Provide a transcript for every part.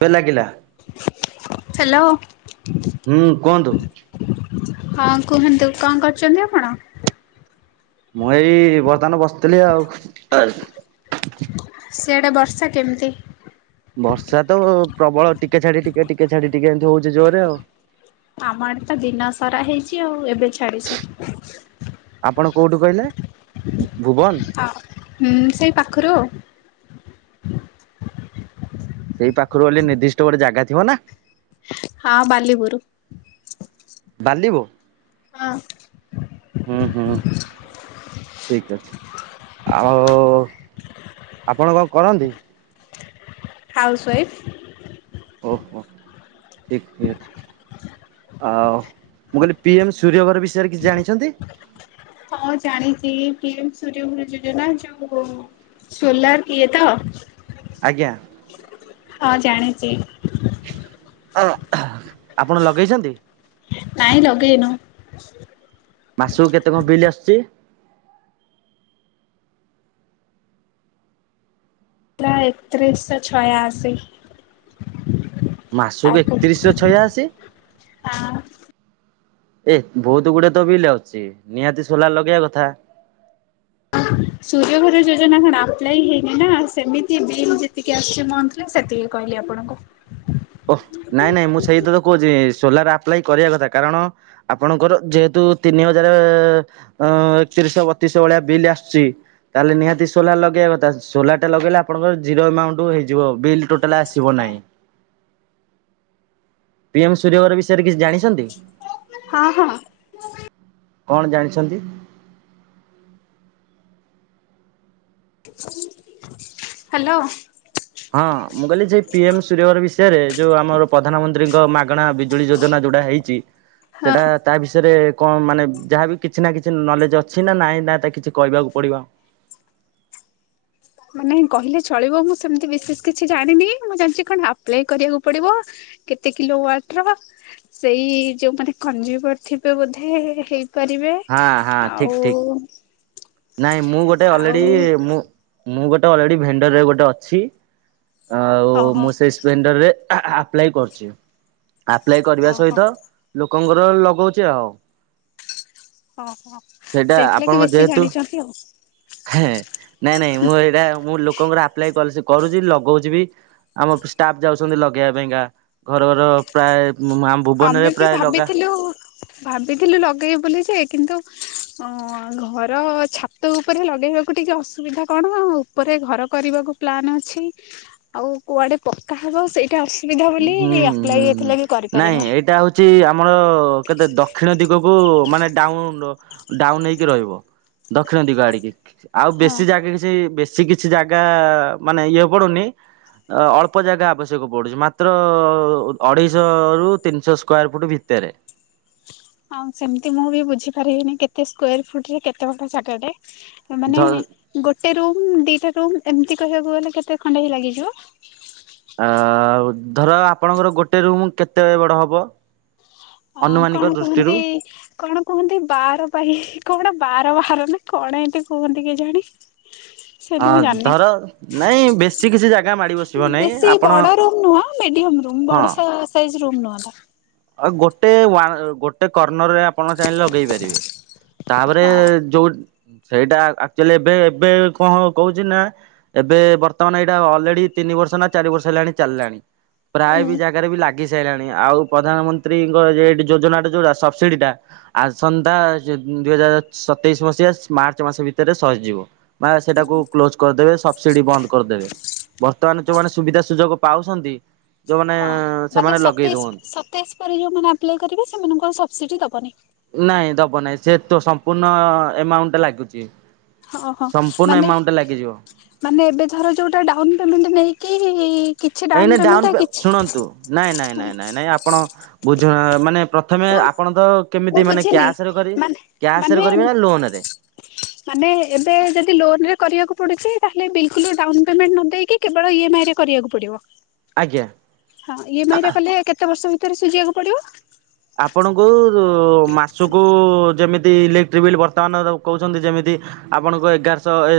ସ ଲାଗିଲା। ହ୍ୟାଲୋ। ହୁଁ କୁହନ୍ତୁ? ହଁ କୁହନ୍ତୁ କଣ କରୁଛନ୍ତି ଆପଣ? ମୁଁ ଏଇ ବର୍ତ୍ତମାନ ବସିଥିଲି ଆଉ। ସିଆଡ଼େ ବର୍ଷା କେମିତି? ବର୍ଷା ତ ପ୍ରବଳ ଟିକେ ଛାଡି ଟିକେ ଟିକେ ଛାଡି ଟିକେ ଏମିତି ହଉଛି ଜୋରେ ଆଉ। ଆମ ଆଡେ ଦିନ ସାରା ହେଇଛି ଆଉ ଏବେ ଛାଡିଛି। ଆପଣ କୋଉଠୁ କହିଲେ? ଭୁବ ଆ ହୁଁ ସେଇ ପାଖରୁ ଆଉ। ସେଇ ପାଖରୁ ଗଲେ ନିର୍ଦ୍ଦିଷ୍ଟ ଗୋଟେ ଜାଗା ଥିବ ନା? ହଁ ବାଲିପୁରୁ। ବାଲିବ? ହଁ। ହୁଁ ହୁଁ। ଠିକ୍ ଅଛି ଆଉ ଆପଣ କଣ କରନ୍ତି? ହାଉସ୍ୱାଇଫ୍। ଓହୋ ଠିକ ଅଛି। ଆଓ ମୁଁ କହିଲି ପି ଏମ୍ ସୂର୍ଯ୍ୟ ଘର ବିଷୟରେ କିଛି ଜାଣିଛନ୍ତି? ହଁ ଜାଣିଛି ପିଏମ ସୂଯ୍ୟଘରଯୋଜନା ଯୋଉ ସୋଲାର ଇଏ ତ? ଆଜ୍ଞା। ହଁ ଜାଣିଛି। ଅ ହ ଆପଣ ଲଗେଇଛନ୍ତି? ନାଇଁ ଲଗେଇନୁ। ମାସକୁ କେତେ କଣ ବିଲ୍ ଆସୁଛି? ପ୍ରାୟ ଏକତିରିଶ ଛୟାଅଶୀ। ମାସକୁ ଆକୁ ଏକତିରିଶ ଛୟାଅଶି? ହଁ। ଏ ବହୁତ ଗୁଡେ ତ ବିଲ୍ ଅଛି ନିହାତି ସୋଲାର ଲଗେଇବା କଥା। ସୂର୍ଯ୍ୟ ଘର ଯୋଜନା କଣ ଆପ୍ଲଇ ହେଇନି ନା ସେମିତି ବିଲ୍ ଯେତିକି ଆସଛି ମନ୍ଥ ସେତିକି କହିଲି ଆପଣଙ୍କୁ। ଓହ ନାଇଁ ନାଇଁ ମୁଁ ସେଇତ ତ କହୁଛି ସୋଲାର ଆପ୍ଲାାଇ କରିବା କଥା କାରଣ ଆପଣଙ୍କର ଯେହେତୁ ତିନି ହଜାର ଅ ଏକତିରିଶ ବତିଶ ଭଳିଆ ବିଲ୍ ଆସିୁଛି। ତାହେଲେ ନିହାତି ସୋଲାର ଲଗେଇବା କଥା ସୋଲାରଟା ଲଗେଇଲେ ଆପଣର ଜିର ଏମାଉଣ୍ଟ ହେଇଯିବ ବିଲ୍ ଟୋଟାଲ ଆସିବ ନାହିଁ। ପିଏମ୍ ସୂର୍ଯ୍ୟଗର ବିଷୟରେ କିଛି ଜାଣିଛନ୍ତି। ହଁ ହଁ। କଣ ଜାଣିଛନ୍ତି? ହ୍ୟାଲୋ। ହଁ ମୁଁ କହିଲି ସେ ପି ଏମ ସୂର୍ଯ୍ୟଗର ବିଷୟରେ ଯୋଉ ଆମର ପ୍ରଧାନମନ୍ତ୍ରୀଙ୍କ ମାଗଣା ବିଜୁଳି ଯୋଜନା ଯୋଉଟା ହେଇ ଚି ହଁ। ସେଟା ତା ବିଷୟରେ କଣ ମାନେ ଯାହାବି କିଛି ନା କିଛି ନଲେଜ ଅଛି ନା ନାଇଁ ନା ତା କିଛି କହିବାକୁ ପଡିବ। ମାନେ କହିଲେ ଚଳିବ ମୁଁ ସେମିତି ବିଶେଷ କିଛି ଜାଣିନି ମୁଁ ଜାଣିଛି କଣ ଆପ୍ଲାଏ କରିବାକୁ ପଡିବ। କେତେ କିଲୋ ୱାଟର ସେଇ ଯୋଉମାନେ କଂଜୁମର ଥିବେ ବୋଧେ ହେ କରିବେ ହଁ ହଁ ଠିକ ଆଉ ଠିକ ନାଇଁ ମୁଁ ଗୋଟେ ଆଉ ଅଲରେଡ଼ି ମୁଁ ମୁଁ ଗୋଟେ ଅଲରେଡ଼ି ଭେଣ୍ଡରରେ ଗୋଟେ ଅଛି। ଆଉ ହଁ ହଁ ମୁଁ ସେ ସ୍ପେଣ୍ଡର ରେ ଆପ୍ଲାଏ କରୁଛି। ଆପ୍ଲାଏ କରିବା ଓହୋ ସହିତ ଲୋକଙ୍କର ଲଗଉଛି ଆଉ। ଓହୋ ସେଇଟା ସେଇଥିଲାଗି ଆପଣଙ୍କ ବେଶୀ ଯେହେତୁ ଜାଣିଛନ୍ତି ଆଉ। ହେଁ ନାଇଁ ନାଇଁ ମୁଁ ଏଇଟା ମୁଁ ଲୋକଙ୍କର ଆପ୍ଲାଏ କରୁଛି ଲଗଉଛି ବି। ଆମ ଷ୍ଟାଫ୍ ଯାଉଛନ୍ତି ଲଗେଇବା ପାଇଁକା ଘର ଘର ପ୍ରାୟ ଉଁ ମୋ ମା ଆମେ ବି ଭାବିଥିଲୁ ଭାବିଥିଲୁ ଲଗେଇବୁ ବୋଲି ଯେ କିନ୍ତୁ ଓ ଘର ଛାତ ଉପରେ ଲଗେଇବାକୁ ଟିକେ ଅସୁବିଧା କଣ ଉପରେ ଘର କରିବାକୁ ପ୍ଲନ୍ ଅଛି ଆଉ କୁଆଡେ ପକ୍କା ହେବ ସେଇ ଟା ଅସୁବିଧା ବୋଲି ଆପ୍ଲାଏ ହେଇଥିଲା କି କରିିବ୍ ନାହିଁ ଏଇଟା ହେଉଛି ଆମର କେତେ ଦକ୍ଷିଣ ଦିଗକୁ ମାନେ ଡାଉନ ଡାଉନ ହେଇକି ରହିବ ଦକ୍ଷିଣ ଦିଗ ଆଡିକି ଆଉ ହଁ ବେଶୀ ଜାଗା କିଛି ବେ ସି କିଛି ଜାଗା ମାନେ ଇଏ ପଡୁନି ଅଳ୍ପ ଜାଗା ଆବଶ୍ୟକ ପଡୁଛି ମା ତ୍ର ଅଢେଇଶହ ରୁ ତିନିଶହ ସ୍କ୍ୟାର ଫୁଟ୍ ଭିତରେ। ଆଉ ସେମିତି ମୁଁ ବି ବୁଝି ପାରିବିନି କେତେ ସ୍କୋର ଫୁଟ୍ ରେ କେତେ ବଡ ଜାଗାଟେ। ମାନେ ଝ ଗୋଟେ ରୁମ୍ ଦିଟା ରୁମ୍ ଏମିତି କହିବାକୁ ଗଲେ କେତେ ଖଣ୍ଡେ ହେଇ ଲାଗିଯିବ? ଆ ଧର ଆପଣଙ୍କର ଗୋଟେ ରୁମ କେତେ ବଡ ହବ? ଅ ଅନୁମାନିକ କଣ ଦୃଷ୍ଟିରୁ କୁହନ୍ତି କଣ? କୁହନ୍ତି ବାର ପାଇଁ କଣ ବାର ବାହାର ନା କଣ ଏମତି କୁହନ୍ତି କେଜାଣି? ହଁ ସେମିତି ମୁଁ ଜାଣିନି। ଧର ନାଇଁ ବେଶୀ କିଛି ଜାଗା ମାଡି ବସିବ ନାଇଁ ବେଶୀ ଆପଣ ବଡ ରୁମ୍ ନୁହଁ ମିଡିୟମ ରୁମ୍ ହଁ ବଡ ସାଇଜ ରୁମ୍ ନୁହଁ। ଆଉ ଗୋଟେ ଉୟା ଗୋଟେ କର୍ଣ୍ଣର ରେ ଆପଣ ଚାହିଁଲେ ଲଗେଇ ପାରିବେ। ତାପରେ ହଁ ଯୋଉ ସେଇଟା ଆକ୍ଚୁଆଲି ଏବେ ଏବେ କଣ କହୁଛି ନା ଏବେ ବର୍ତ୍ତମାନ ଏଇଟା ଅଲରେଡି ତିନି ବର୍ଷ ନା ଚାରି ବର୍ଷ ହେଲାଣି ଚାଲାଣି। ପ୍ରାୟ ହୁଁ। ବି ଜାଗାରେ ବି ଲାଗି ସାରିଲାଣି ଆଉ ପ୍ରଧାନମନ୍ତ୍ରୀଙ୍କ ଯେ ଯୋଜନା ଟା ଯୋଉଟା ସବସିଡି ଟା ଆସନ୍ତା ଦୁଇ ହଜାର ସତେଇଶ ମସିହା ମାର୍ଚ୍ଚ ମାସ ଭିତରେ ସରିଯିବ। ବା ସେଟାକୁ କ୍ଲୋଜ କରିଦେବେ ସବସିଡି ବନ୍ଦ କରିଦେବେ। ବର୍ତ୍ତମାନ ଯୋଉମାନେ ସୁବିଧା ସୁଯୋଗ ପାଉଛନ୍ତି ଯୋଉମାନେ ହଁ ମାନେ ସେମାନେ ଲଗେଇ ସତେଇଶ ଦଉଅନ୍ତି। [unintelligible] ଯୋଉମାନେ ଆପ୍ଲାଏ କରିବେ ସେମାନଙ୍କୁ ସବସିଡି ଦବନି। ନାଇଁ ଦବ ନାହିଁ ସେ ତ ସମ୍ପୂର୍ଣ୍ଣ ଏମାଉଣ୍ଟ ଟେ ଲାଗୁଛି। ହଁ ହଁ ସମ୍ପୂର୍ଣ୍ଣ ମାନେ ଏମାଉଣ୍ଟ ଟେ ଲାଗିଯିବ। ମାନେ ଏବେ ଧର ଯୋଉଟା ଡାଉନ ପେମେଣ୍ଟ ନେଇକି କିଛି ଡାଉନ ଏହେଲେ ପେମେଣ୍ଟ ଡାଉନ୍ କିଛି ଶୁଣନ୍ତୁ ନାଇଁ ନାଇଁ ନାଇଁ ନାଇଁ ନାଇଁ ଆପଣ ବୁଝୁ ନା ମାନେ ପ୍ର ଥମେ ହଁ ଆପଣ ତ ମୁଁ କେମିତି ମାନେ ବୁଝିଲି କ୍ୟାସରେ କରେ ମାନେ ମାନେ କ୍ୟାସରେ କରିବେ ନା ଲୋନରେ? ମାନେ ଏବେ ଯଦି ଲୋନ ରେ କରିବାକୁ ପଡୁଛି ତାହେଲେ ବିଲକୁଲ ଡାଉନ ପେମେଣ୍ଟ ନ ଦେଇକି କେବଳ ଇଏ ମାଆ ଆଇ ରେ କରିବାକୁ ପଡିବ? ଆଜ୍ଞା। ହଁ ଇଏ ମାଇରେ କହଲେ କେତେ ବର୍ଷ ଭିତରେ ସୁଝିବାକୁ ପଡିବ? ଆପଣଙ୍କୁ ମାସକୁ ଯେମିତି ଇଲେକ୍ଟ୍ରିକ ବିଲ୍ ବର୍ତ୍ତମାନ କହୁଛନ୍ତି ଯେମିତି ଆପଣଙ୍କ ଏଗାରଶହ ଏ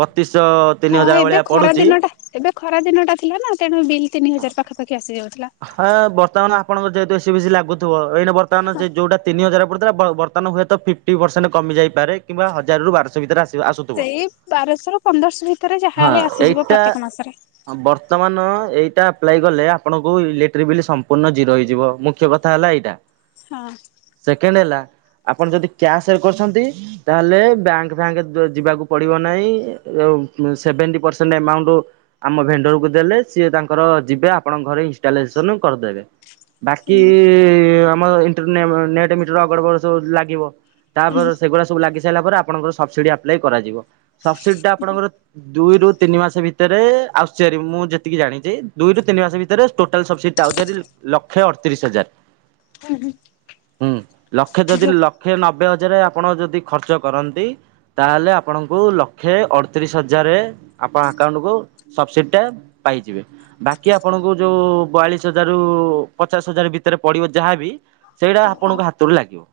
ବତିଶଶହ ତିନି ହଁ ହଜାର ଏବେ ଭଳିଆ ଖରା ପଡୁଛି। ଦିନଟା ଏବେ ଖରା ଦିନଟା ଥିଲା ନା ତେଣୁ ବିଲ୍ ତିନି ହଜାର ପାଖାପାଖି ଆସି ଯାଉଥିଲା। ହଁ ବର୍ତ୍ତମାନ ଆପଣଙ୍କର ଯେହେତୁ ଏସି ଫେଶି ଲାଗୁଥିବ ଏଇଟା ବର୍ତ୍ତମାନ ସେ ଯୋଉଟା ତିନି ହଜାର ବର୍ତ୍ତମାନ ହୁଏତ ଫି୍ଟି ପରସେଣ୍ଟ କମିଯାଇପାରେ କିମ୍ବା ହଜାରରୁ ବାରଶହ ଭିତରେ ଆସିବ ଆଉ ସବୁ ସେଇ ବାରଶହ ରୁ ପନ୍ଦରଶହ ଭିତରେ ହଁ ଯାହାହଲେ ଆସିଯିବ ଏଇଟା ପ୍ରତ୍ୟେକ ମାସରେ। ବର୍ତ୍ତମାନ ଏଇଟା ଆପ୍ଲାଇ କଲେ ଆପଣଙ୍କୁ ଆଉ ଇଲେଟ୍ର ବିଲ୍ ସମ୍ପୂର୍ଣ୍ଣ ଜିରୋ ହେଇଯିବ ମୁଖ୍ୟ କଥା ହେଲା ଏଇଟା। ହଁ। ସେକେଣ୍ଡ ହେଲା ଆପଣ ଯଦି କ୍ୟାସରେ କରିଛନ୍ତି? ତାହେଲେ ବ୍ୟାଙ୍କ ଫ୍ୟାଙ୍କ ଯିବାକୁ ପଡିବ ନାହିଁ ସେଭେଣ୍ଟି ପରସେଣ୍ଟ ଏମାଉଣ୍ଟ ଆମ ଭେଣ୍ଡରକୁ ଦେଲେ ସିଏ ତାଙ୍କର ଯିବେ ଆପଣଙ୍କ ଘରେ ଇଁ ଇନଷ୍ଟାଲାଇଜେସନ କରିଦେବେ ବାକି ହୁଁ ଆମ ଇନ୍ ଟ ମିଟର ଅଗଡ ବଗଡ଼ ସବୁ ଲାଗିବ ହୁଁ ତାପରେ ସେଗୁଡା ସବୁ ଲାଗି ପରେ ଆପଣଙ୍କର ସବସିଡି ଆପ୍ଲାଏ କରାଯିବ ସବସିଡି ଟା ଆପଣଙ୍କର ଦୁଇରୁ ତିନି ମାସ ଭିତରେ ଆସୁଛି ଭାରି ମୁଁ ଯେତିକି ଜାଣିଛି ଦୁଇରୁ ତିନି ମାସ ଭିତରେ ଟୋଟାଲ ସବସିଡିଡା ଆସୁଛି ଭାରି ଲକ୍ଷେ ଅଠତିରିଶ ହଜାର। ହୁଁ ହୁଁ। ହୁଁ ଲକ୍ଷେ ଯଦି ଲକ୍ଷେ ନବେ ହଜାର ଆପଣ ଯଦି ଖର୍ଚ୍ଚ କରନ୍ତି। ତାହେଲେ ଆପଣଙ୍କୁ ଲକ୍ଷେ ଅଠତିରିଶ ହଜାର ଆପଣ ଆକାଉଣ୍ଟକୁୁ ସବସିଡି ଟା ପାଇଯିବେ ବାକି ଆପଣଙ୍କୁ ଯୋଉ ବୟାଳିଶ ହଜାରରୁ ପଚାଶ ହଜାର ଭିତରେ ପଡିବ ଯାହାବି ସେଇଟା ହଁ। ଆପଣଙ୍କ ହାତରୁ ଲାଗିବ।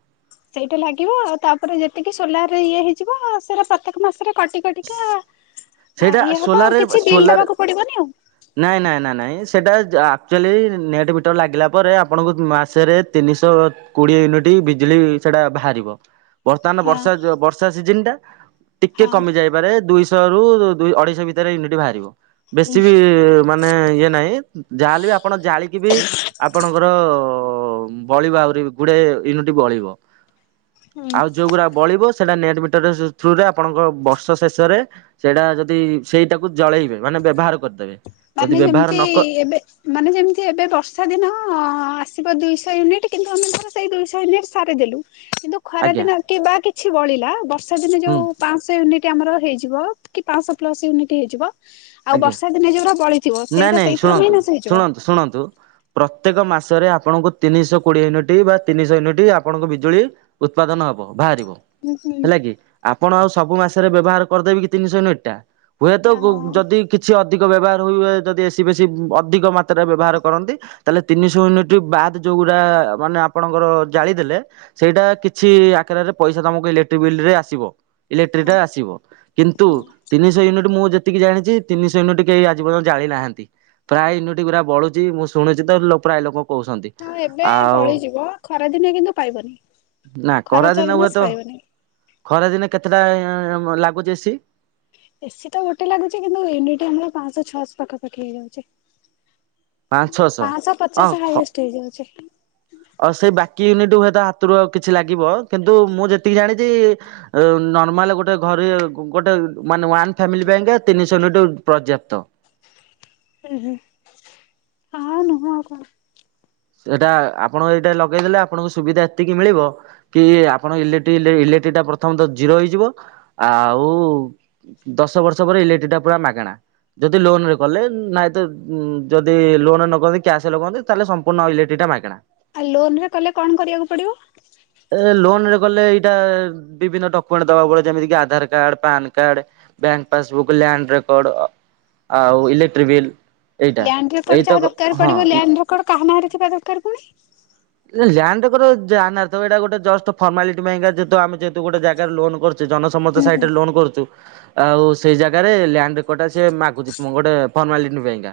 ସେଇଟା ଲାଗିବ ଆଉ ତାପରେ ଯେତିକି ସୋଲାର ଇଏ ହେଇଯିବ ସେଟା ପ୍ରତ୍ୟେକ ମାସରେ କଟି କଟିକା ସେଇଟା ଇଏ ହବ ଆଉ କିଛି ସୋଲାରରେ ବିଲ୍ ସୋଲାର ଦବାକୁ ପଡିବନି ଆଉ ନାଇଁ ନାଇଁ ନା ନାଇଁ ସେଇଟା ଆକ୍ଚୁଆଲି ନେଟ୍ ମିଟର ଲାଗିଲା ପରେ ଆପଣଙ୍କୁ ମାସେରେ ତିନିଶହ କୋଡିଏ ୟୁନିଟ୍ ବିଜୁଳି ସେଟା ବାହାରିବ। ବର୍ତ୍ତମାନ ହଁ ବର୍ଷା ବର୍ଷା ସିଜିନ ଟା ଟିକେ ହଁ କମିଯାଇପାରେ ଦୁଇଶହ ଅଢେଇଶ ଭିତରେ ନି ବାହାରିବ ବେଶୀ ହୁଁ। ବି ମାନେ ଇଏ ନାହିଁ ଯାହାହେଲେ ବି ଆପଣ ଜାଳିକି ବି ଆପଣଙ୍କର ବଳିବ ଆହୁରି ଗୁଡାଏ ୟୁନିଟ୍ ବଳିବ। ହୁଁ ଆଉ ଯୋଉଗୁଡା ବଳିବ ସେଇଟା ନେଟ ମିଟର ଥ୍ରୁରେ ଆପଣଙ୍କ ବର୍ଷ ଶେଷରେ ସେଇଟା ଯଦି ସେଇଟାକୁ ଜଳେଇବେ ମାନେ ବ୍ୟବହାର କରିଦେବେ। ଯଦି ମାନେ ବ୍ୟବହାର ଯେମିତି ନ କ ଏବେ ମାନେ ଯେମିତି ଏବେ ବର୍ଷା ଦିନ ଆସିବ ଦୁଇଶହ ୟୁନିଟ୍ କିନ୍ତୁ ଆମେ ତ ସେଇ ଦୁଇଶହ ୟୁନିଟ୍ ସାରିଦେଲୁ। କିନ୍ତୁ ଖରା ଆଜ୍ଞା ଦିନ କି ବା କିଛି ବଳିଲା ବର୍ଷା ଦିନେ ହୁଁ ଯୋଉ ପାଞ୍ଚଶହ ୟୁନିଟ୍ ଆମର ହେଇଯିବ କି ପାଞ୍ଚଶହ ପ୍ଲସ ୟୁନିଟ ହେଇଯିବ ଆଉ ଆଜ୍ଞା ବର୍ଷା ଦିନେ ଯୋଉଗୁଡା ନାଇଁ ନାଇଁ ଶୁଣନ୍ତୁ ଶୁଣନ୍ତୁ ଶୁଣନ୍ତୁ। ପ୍ରତ୍ୟେକ ମାସରେ ଆପଣଙ୍କୁ ତିନିଶହ କୋଡିଏ ୟୁନିଟ୍ ବା ତିନିଶହ ୟୁନିଟ୍ ଆପଣଙ୍କୁ ବିଜୁଳି। ଉତ୍ପାଦନ ହବ ବାହାରିବ। ହୁଁ ହୁଁ। ହେଲା କି ଆପଣ ଆଉ ସବୁ ମାସରେ ବ୍ୟବହାର କରିଦେବ କି ତିନିଶହ ୟୁନିଟଟା ହୁଏତ ହଁ ଯଦି କିଛି ଅଧିକ ବ୍ୟବହାର ହୁଏବା ଯଦି ଏସି ବେଶୀ ଅଧିକ ମାତ୍ରାରେ ବ୍ୟବହାର କରନ୍ତି ତାହେଲେ ତିନିଶହ ୟୁନିଟ୍ ବାଦ୍ ଯେଉଁଗୁରା ମାନେ ଆପଣଙ୍କର ଜାଳିଦେଲେ ସେଇଟା କିଛି ଆକାରରେ ପଇସା ତମକୁ ଇଲେକ୍ଟ୍ରିକ ବିଲ ରେ ଆସିବ। ଇଲେକ୍ଟ୍ରିଟା ଆସିବ କିନ୍ତୁ ହଁ ତିନିଶହ ୟୁନିଟ୍ ମୁଁ ଯେତିକି ଜାଣିଚି ଯେ ତିନିଶ ୟୁନିଟି କେହି ଆଜି ପର୍ଯ୍ୟନ୍ତ ଜାଳିନାହାନ୍ତି। ପ୍ରାୟ ଇନୋଟି ପୁରା ବଳୁଚି ମୁଁ ଶୁଣୁଚି ତ ପ୍ରାୟ ଲୋକ କହୁଛନ୍ତି। ହଁ ଏବେ ଆଉ ପଳେଇଯିବ ଖରା ଦିନିଆ କିନ୍ତୁ ପାଇବନି। ନା ଖରା ଚାରି କରାଦିନେ ମାସ ହୁଏତ ପାଇବନି। ଖରାଦିନେ କେତେଟା ଲାଗୁଚି ଏସି? ଏସିି ତ ଗୋଟେ ଲାଗୁଚି କିନ୍ତୁ ୟୁନିଟି ଆମର ପାଆଁଶହ ଛଅଶହ ପାଖପାଖି ହେଇଯାଉଚି। ପାଞ୍ଚ ଛଅଶହ ପାଞ୍ଚଶହ ହଁ ପଚାଶ ଖ ହାଇଏଷ୍ଟ ହେଇଯାଉଚି। ଆଉ ସେଇ ବାକି ୟୁନିଟ ହୁଏତ ହାତରୁ ଆଉ କିଛି ଲାଗିବ କିନ୍ତୁ ମୁଁ ଯେତିକି ଜାଣିଚି ନର୍ମାଲ ଗୋଟେ ଘରେ ଗୋଟେ ମାନେ ୱାନ ଫ୍ୟାମିଲ ପାଇଁକା ତିନିଶହ ୟୁନିଟ ପର୍ଯ୍ୟାପ୍ତ। ଉଁ ହୁ ହଁ ନୁହଁ ଆଉ କଣ? ସେଟା ଆପଣଙ୍କ ଏଇଟା ଲଗେଇ ଦେଲେ ଆପଣଙ୍କ ସୁବିଧା ଏତିକି ମିଳିବ କି ଆପଣ ଇଲେଟି ଇଲେ ଇଲେକ୍ଟ୍ରି ଟା ପ୍ରଥମତ ଜିରୋ ହେଇଯିବ ଆଉ ଦଶ ବର୍ଷ ପରେ ଇଲେକ୍ଟ୍ରି ଟା ପୁରା ମାଗଣା। ଯଦି ଲୋନ ରେ କଲେ ନାଇଁ ତ ଯଦି ଲୋନ ନ କରନ୍ତି କ୍ୟାସ ଲଗନ୍ତି ତାହେଲେ ସ ପୁନଃ ଇଲେକ୍ଟିତା ମାଗେଣା। ଆଉ ଲୋନ ରେ କଲେ କଣ କରିବାକୁ ପଡିବ? ଏ ଲୋନ ରେ ଗଲେ ଏଇଟା ବିଭିନ୍ନ ଡକ୍ୟୁମେଣ୍ଟ ଦବାକୁ ପଡିବ ଯେମିତିି Aadhaar card PAN card bank passbook land record ଆଉ ଇଲେକ୍ଟ୍ରିକ ବିଲ୍। ଏଇଟା ଲ୍ୟାଣ୍ଡ ରେକର୍ଡ ଯାହା ଏଇତକ ଦରକାର ହଁ ପଡିବ ଲ୍ୟାଣ୍ଡ ରେକଡ କାହା ନାଁରେ ଥିବା ଦରକାର ପୁଣି? ନା ଲ୍ୟାଣ୍ଡ ରେକର୍ଡ ଯାହା ନାଁ ରେ ଥବ ଏଟା ଗୋଟେ ଜଷ୍ଟ ଫର୍ମାଲିଟି ପାଇଁକା ଯେହେତୁ ଆମେ ଯେହେତୁ ଗୋଟେ ଜାଗାରେ ଲୋନ କରଛେ ଜନସେ ସମତେ ହୁଁ ହୁଁ ସାଇଟରେ ଲୋନ୍ କରୁଚୁ। ଆଉ ସେଇ ଜାଗାରେ ଲ୍ୟାଣ୍ଡ ରେକଡ ଟା ସିଏ ମାଗୁଚି ଗୋଟେ ଫର୍ମାଲିଟି ପାଇଁକା।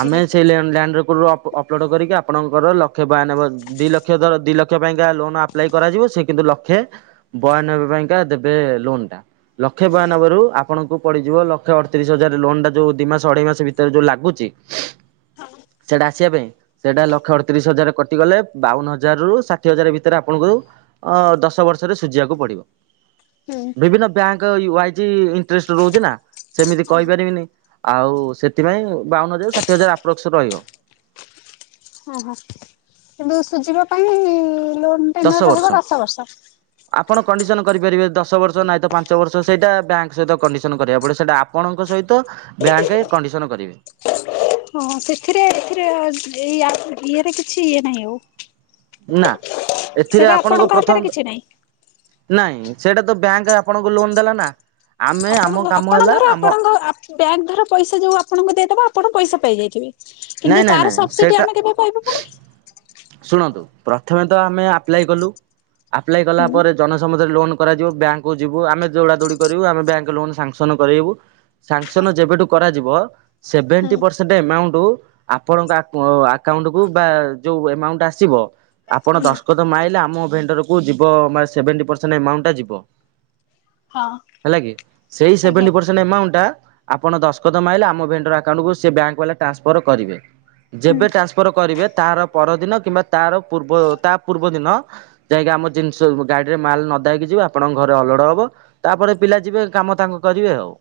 ଆମେ ସେଇ ଲ୍ୟାନ୍‌ ଲ୍ୟାଣ୍ଡ ରେକର୍ଡ ରୁ ଅପ ଅପଲୋଡ଼ କରିକି ଆପଣଙ୍କର ଲକ୍ଷ ବୟାନବେ ହ ଦି ଲକ୍ଷ ଧର ଦି ଲକ୍ଷ ପାଇଁକା ଲୋନ୍ ଆପ୍ଲାଏ କରାଯିବ ସେ କିନ୍ତୁ ଲକ୍ଷେ ବୟାନବେ ପାଇଁଙ୍କା ଦେବେ ଲୋନ୍ ଟା। ଲକ୍ଷେ ବୟାନବେରୁ ଆପଣଙ୍କୁ ପଡ଼ିଯିବ ଲକ୍ଷେ ଅଡ଼ତିରିଶ ହଜାର ଲୋନ୍ ଟା ଯୋଉ ଦୁଇ ମାସ ଅଢ଼େଇ ମାସ ଭିତରେ ଯଉ ଲାଗୁଚି ସେଟା ଆସିବା ପାଇଁ ସେଟା ଲକ୍ଷେ ଅଡ଼ତିରିଶ ହଜାର କ ଟି ଗଲେ ବାଉନ ହଜାର ରୁ ଷାଠିଏ ହଜାର ଭିତରେ ଆପଣଙ୍କୁ ଅ ଦଶ ବର୍ଷରେ ସୁଜିବାକୁ ପଡିବ। ହୁଁ। ବିଭିନ୍ନ ବ୍ୟାଙ୍କ ଇ ୟାଇଜ ଇଣ୍ଟ୍ରେଷ୍ଟ ରହୁଚି ନା ସେମିତି ଓହୋ କହିପାରିବିନି। ଆଉ ସେଥିପାଇଁ ବାଉନ ହଜାର ଷାଠିଏ ହଜାର ଆପ୍ରୋକ୍ସ ରହିବ। ଓହୋ କିନ୍ତୁ ସୁଝିବା ପାଇଁ ଲୋନ ଦଶ ବର୍ଷ। ଆପଣ କଣ୍ଡିସନ କରିପାରିବେ ଦଶ ବର୍ଷ ନହିଁ ତ ପାଞ୍ଚ ବର୍ଷ ସେଇଟା ବ୍ୟାଙ୍କ ସହିତ କଣ୍ଡିସନ କରିବାକୁ ପଡିବ ସେଇଟା ଆପ୍ କଣଙ୍କ ସହିତ ବ୍ୟାଙ୍କରେ କଣ୍ଡିସନ କରିବେ। ହଁ ସେଥିରେ ଏଥିରେ [unintelligible] ଇଏରେ କିଛି ଇଏ ନାହିଁ ଆଉ। ନା ଏଥିରେ ସେଇଟା ଆପଣଙ୍କ ହାତରେ ପ୍ରଥମତ କିଛି ନାହିଁ। ନାଇଁ ସେଇଟା ତ ବ୍ୟାଙ୍କ ଆପଣଙ୍କୁ ଲୋନ ଦେଲା ନା ଆମେ ଆମ ଆପଣ ଘ କାମ ଆପଣ ହେଲା ଧର ଆମ ଆପଣଙ୍କ ବ୍ୟାଙ୍କ ଧର ପଇସା ଯୋଉ ଆପଣଙ୍କୁ ଦେଇଦବ ଆପଣ ପଇସା ପାଇଯାଇଥିବେ। ନାଇଁ କିନ୍ତୁ ନାଇଁ ତାର ନାଇଁ ସବସିଟି ସେଇଟା ଆମେ କେବେ ପାଇବା ପୁଣି? ଶୁଣନ୍ତୁ ପ୍ରଥମେ ତ ଆମେ ଆପ୍ଲାଏ କଲୁ ଆପ୍ଲାଏ କଲା ହୁଁ। ପରେ ଜନସମୁଧରେ ଲୋନ କରାଯିବ ବ୍ୟାଙ୍କକୁୁ ଯିବୁ ଆମେ ଦୌଡ଼ା ଦୌଡ଼ି କରିବୁ ଆମେ ବ୍ୟାଙ୍କ ଲୋନ ସାଙ୍ଗସନ କରାଇବୁ। ସାଂସନ ଯେବେଠୁ କରାଯିବ ସେଭେଣ୍ଟି ହୁଁ। ପର ସେଏ ଆମାଉଣ୍ଟ ଆପଣଙ୍କ ଆକାଉଣ୍ଟୁକୁୁ ବା ଯୋଉ ଏମାଉଣ୍ଟ ଆସିବ। ଆପଣ ହୁଁ ଦଶଖତ ମ ଆଲେ ଆମ ଭେଣ୍ଟରକୁ ଯିବ ସେଭେଣ୍ଟି ପରସେଣ୍ଟ ଆମାଉଣ୍ଟଟା ଯିବ। ହଁ ହେଲା କି ସେଇ ଆଜ୍ଞା ସେଭେଣ୍ଟି ପର ଏମାଉଣ୍ଟଟା ଆପଣ ଦସ୍ତଖତ ମାଇଲେ ଆମ ଭେଣ୍ଡର ଆକାଉଣ୍ଟକୁ ସେ ବ୍ୟାଙ୍କବାଲା ଟ୍ରାନସ୍ଫର କରିବେ। ହୁଁ ଯେବେ ଟ୍ରାନ୍ସଫର କରିବେ ତାର ପରଦିନ କିମ୍ବା ତାର ପୂର୍ବ ତା ପୂର୍ବ ଦିନ ଯାଇକି ଆମ ଜିନିଷ ଗାଡ଼ିରେ ମାଲ୍ ନଦାହେଇକି ଯିବ ଆପଣଙ୍କ ଘରେ ଅଲୋଡ଼ ହବ। ତାପରେ ପିଲା ଯିବେ କାମ ତାଙ୍କ କରିବେ ଆଉ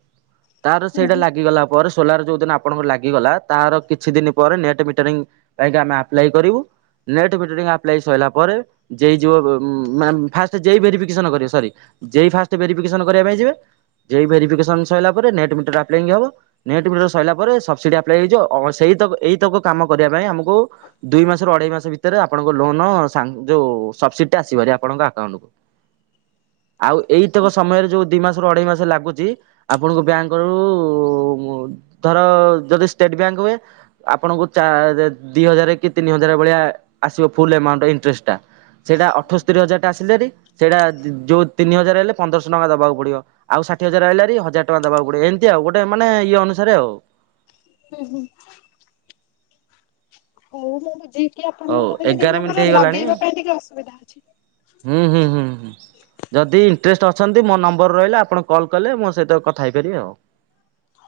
ତାର ସେଇଟା ହୁଁ। ଲାଗିଗଲା ପରେ ସୋଲାର ଯୋଉ ଦିନ ଆପଣଙ୍କ ଲାଗିଗଲା ତାର କିଛି ଦିନ ପରେ ନେଟ୍ ମିଟ ପାଇଁ ଆମେ ଆପ୍ ଲାଇ କରିବୁ। ନେଟ୍ ମିଟେରିଂ ଆପ୍ଲାଇ ସରିଲା ପରେ। ଯେ ଯୋଉ ମାନେ ଫାଷ୍ଟ ଜେଇ ଭେରିଫିକେସନ କରିବେ ସରି ଯେଇ ଫାଷ୍ଟ ଭେରିଫିକେସନ କରିବା ପାଇଁ ଯିବେ ଜେ଼ଇ ଭେରିଫିକେସନ ସରିଲା ପରେ ନେଟ୍ ମିଟର ଆପାଲାଇ ହବ। ନେଟ୍ ମିଟର ସରିଲା ପରେ ସବସିଡି ଆପ୍ଲାଇ। ହେଇଯିବ ସେ ଏଇତକ କାମ କରିବା ପାଇଁ ଆମକୁ ଦୁଇ ମାସରୁ ଅଢ଼େଇ ମାସ ଭିତରେ ଆପଣଙ୍କ ଲୋନ ଯୋଉ ସବସିଡ ଆସିବ ଭାରି ଆପଣଙ୍କ ଆକାଉଣ୍ଟ କୁ। ଆଉ ଏଇତକ ସମୟରେ ଯୋଉ ଦି ମାସ ଅଢେଇ ମାସ ଲାଗୁଛି ଆପଣଙ୍କ ବ୍ୟାଙ୍କ ରୁ ଧର ଯଦି ଷ୍ଟେଟ ବ୍ୟାଙ୍କ ହୁଏ ଆପଣଙ୍କୁ ଚାର ଦି ହଜାର କି ତିନି ହଜାର ଭଳିଆ ଆସିବ ଫୁଲ ଏମାଉଣ୍ଡ ଇନଷ୍ଟେଟା ସେଇଟା ଅଠସ୍ତରି ହଜାର ଟା ଆସିଲେ ଭାରି ସେଇଟା ଯୋଉ ତିନି ହଜାର ହେଲେ ପନ୍ଦରଶହ ଟଙ୍କା ଦବାକୁ ପଡିବ। ଆଉ ଷାଠିଏ ହଜାର ଆଇଲେ ହାରି ହଜାର ଟଙ୍କାଦେବାକୁ ପଡେଏମିତି ଆଉ ଗୋଟେ ମାନେଇଏ ଅନୁସାରେ ଆଉ। ହୁଁ ହୁଁ। ହଉ ମୁଁ ବୁଝିକି ହଉ ଆପଣଙ୍କୁ କହିବି ଏଗାର କିନ୍ତୁ ମିନିଟ୍ ଆମର ହେଇଗଲାଣି ଲଗେଇବା ପାଇଁ ଟିକେ ଅସୁବିଧା ଅଛି। ହୁଁ ହୁଁ ହୁଁ। ଯଦି ଇଣ୍ଟରେଷ୍ଟ ଅଛନ୍ତି ମୋ ନମ୍ବର ରହିଲା ଆପଣ କଲ୍ କଲେ ମୋ ସହିତ କଥା ହେଇପାରିବେ ଆଉ।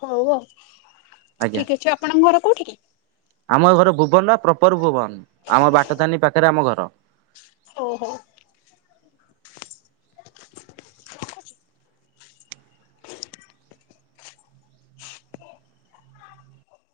ହଉ ହଉ ଆଜ୍ଞା। ଠିକ ଅଛି ଆପଣଙ୍କ ଘର କୋଉଠି କି? ଆମ ଘର ଭୁବନ ବା ପ୍ରପର ଭୁବନ ଆମ ବାଟଧାନୀ ପାଖରେ ଆମ ଘର। ଓହୋ।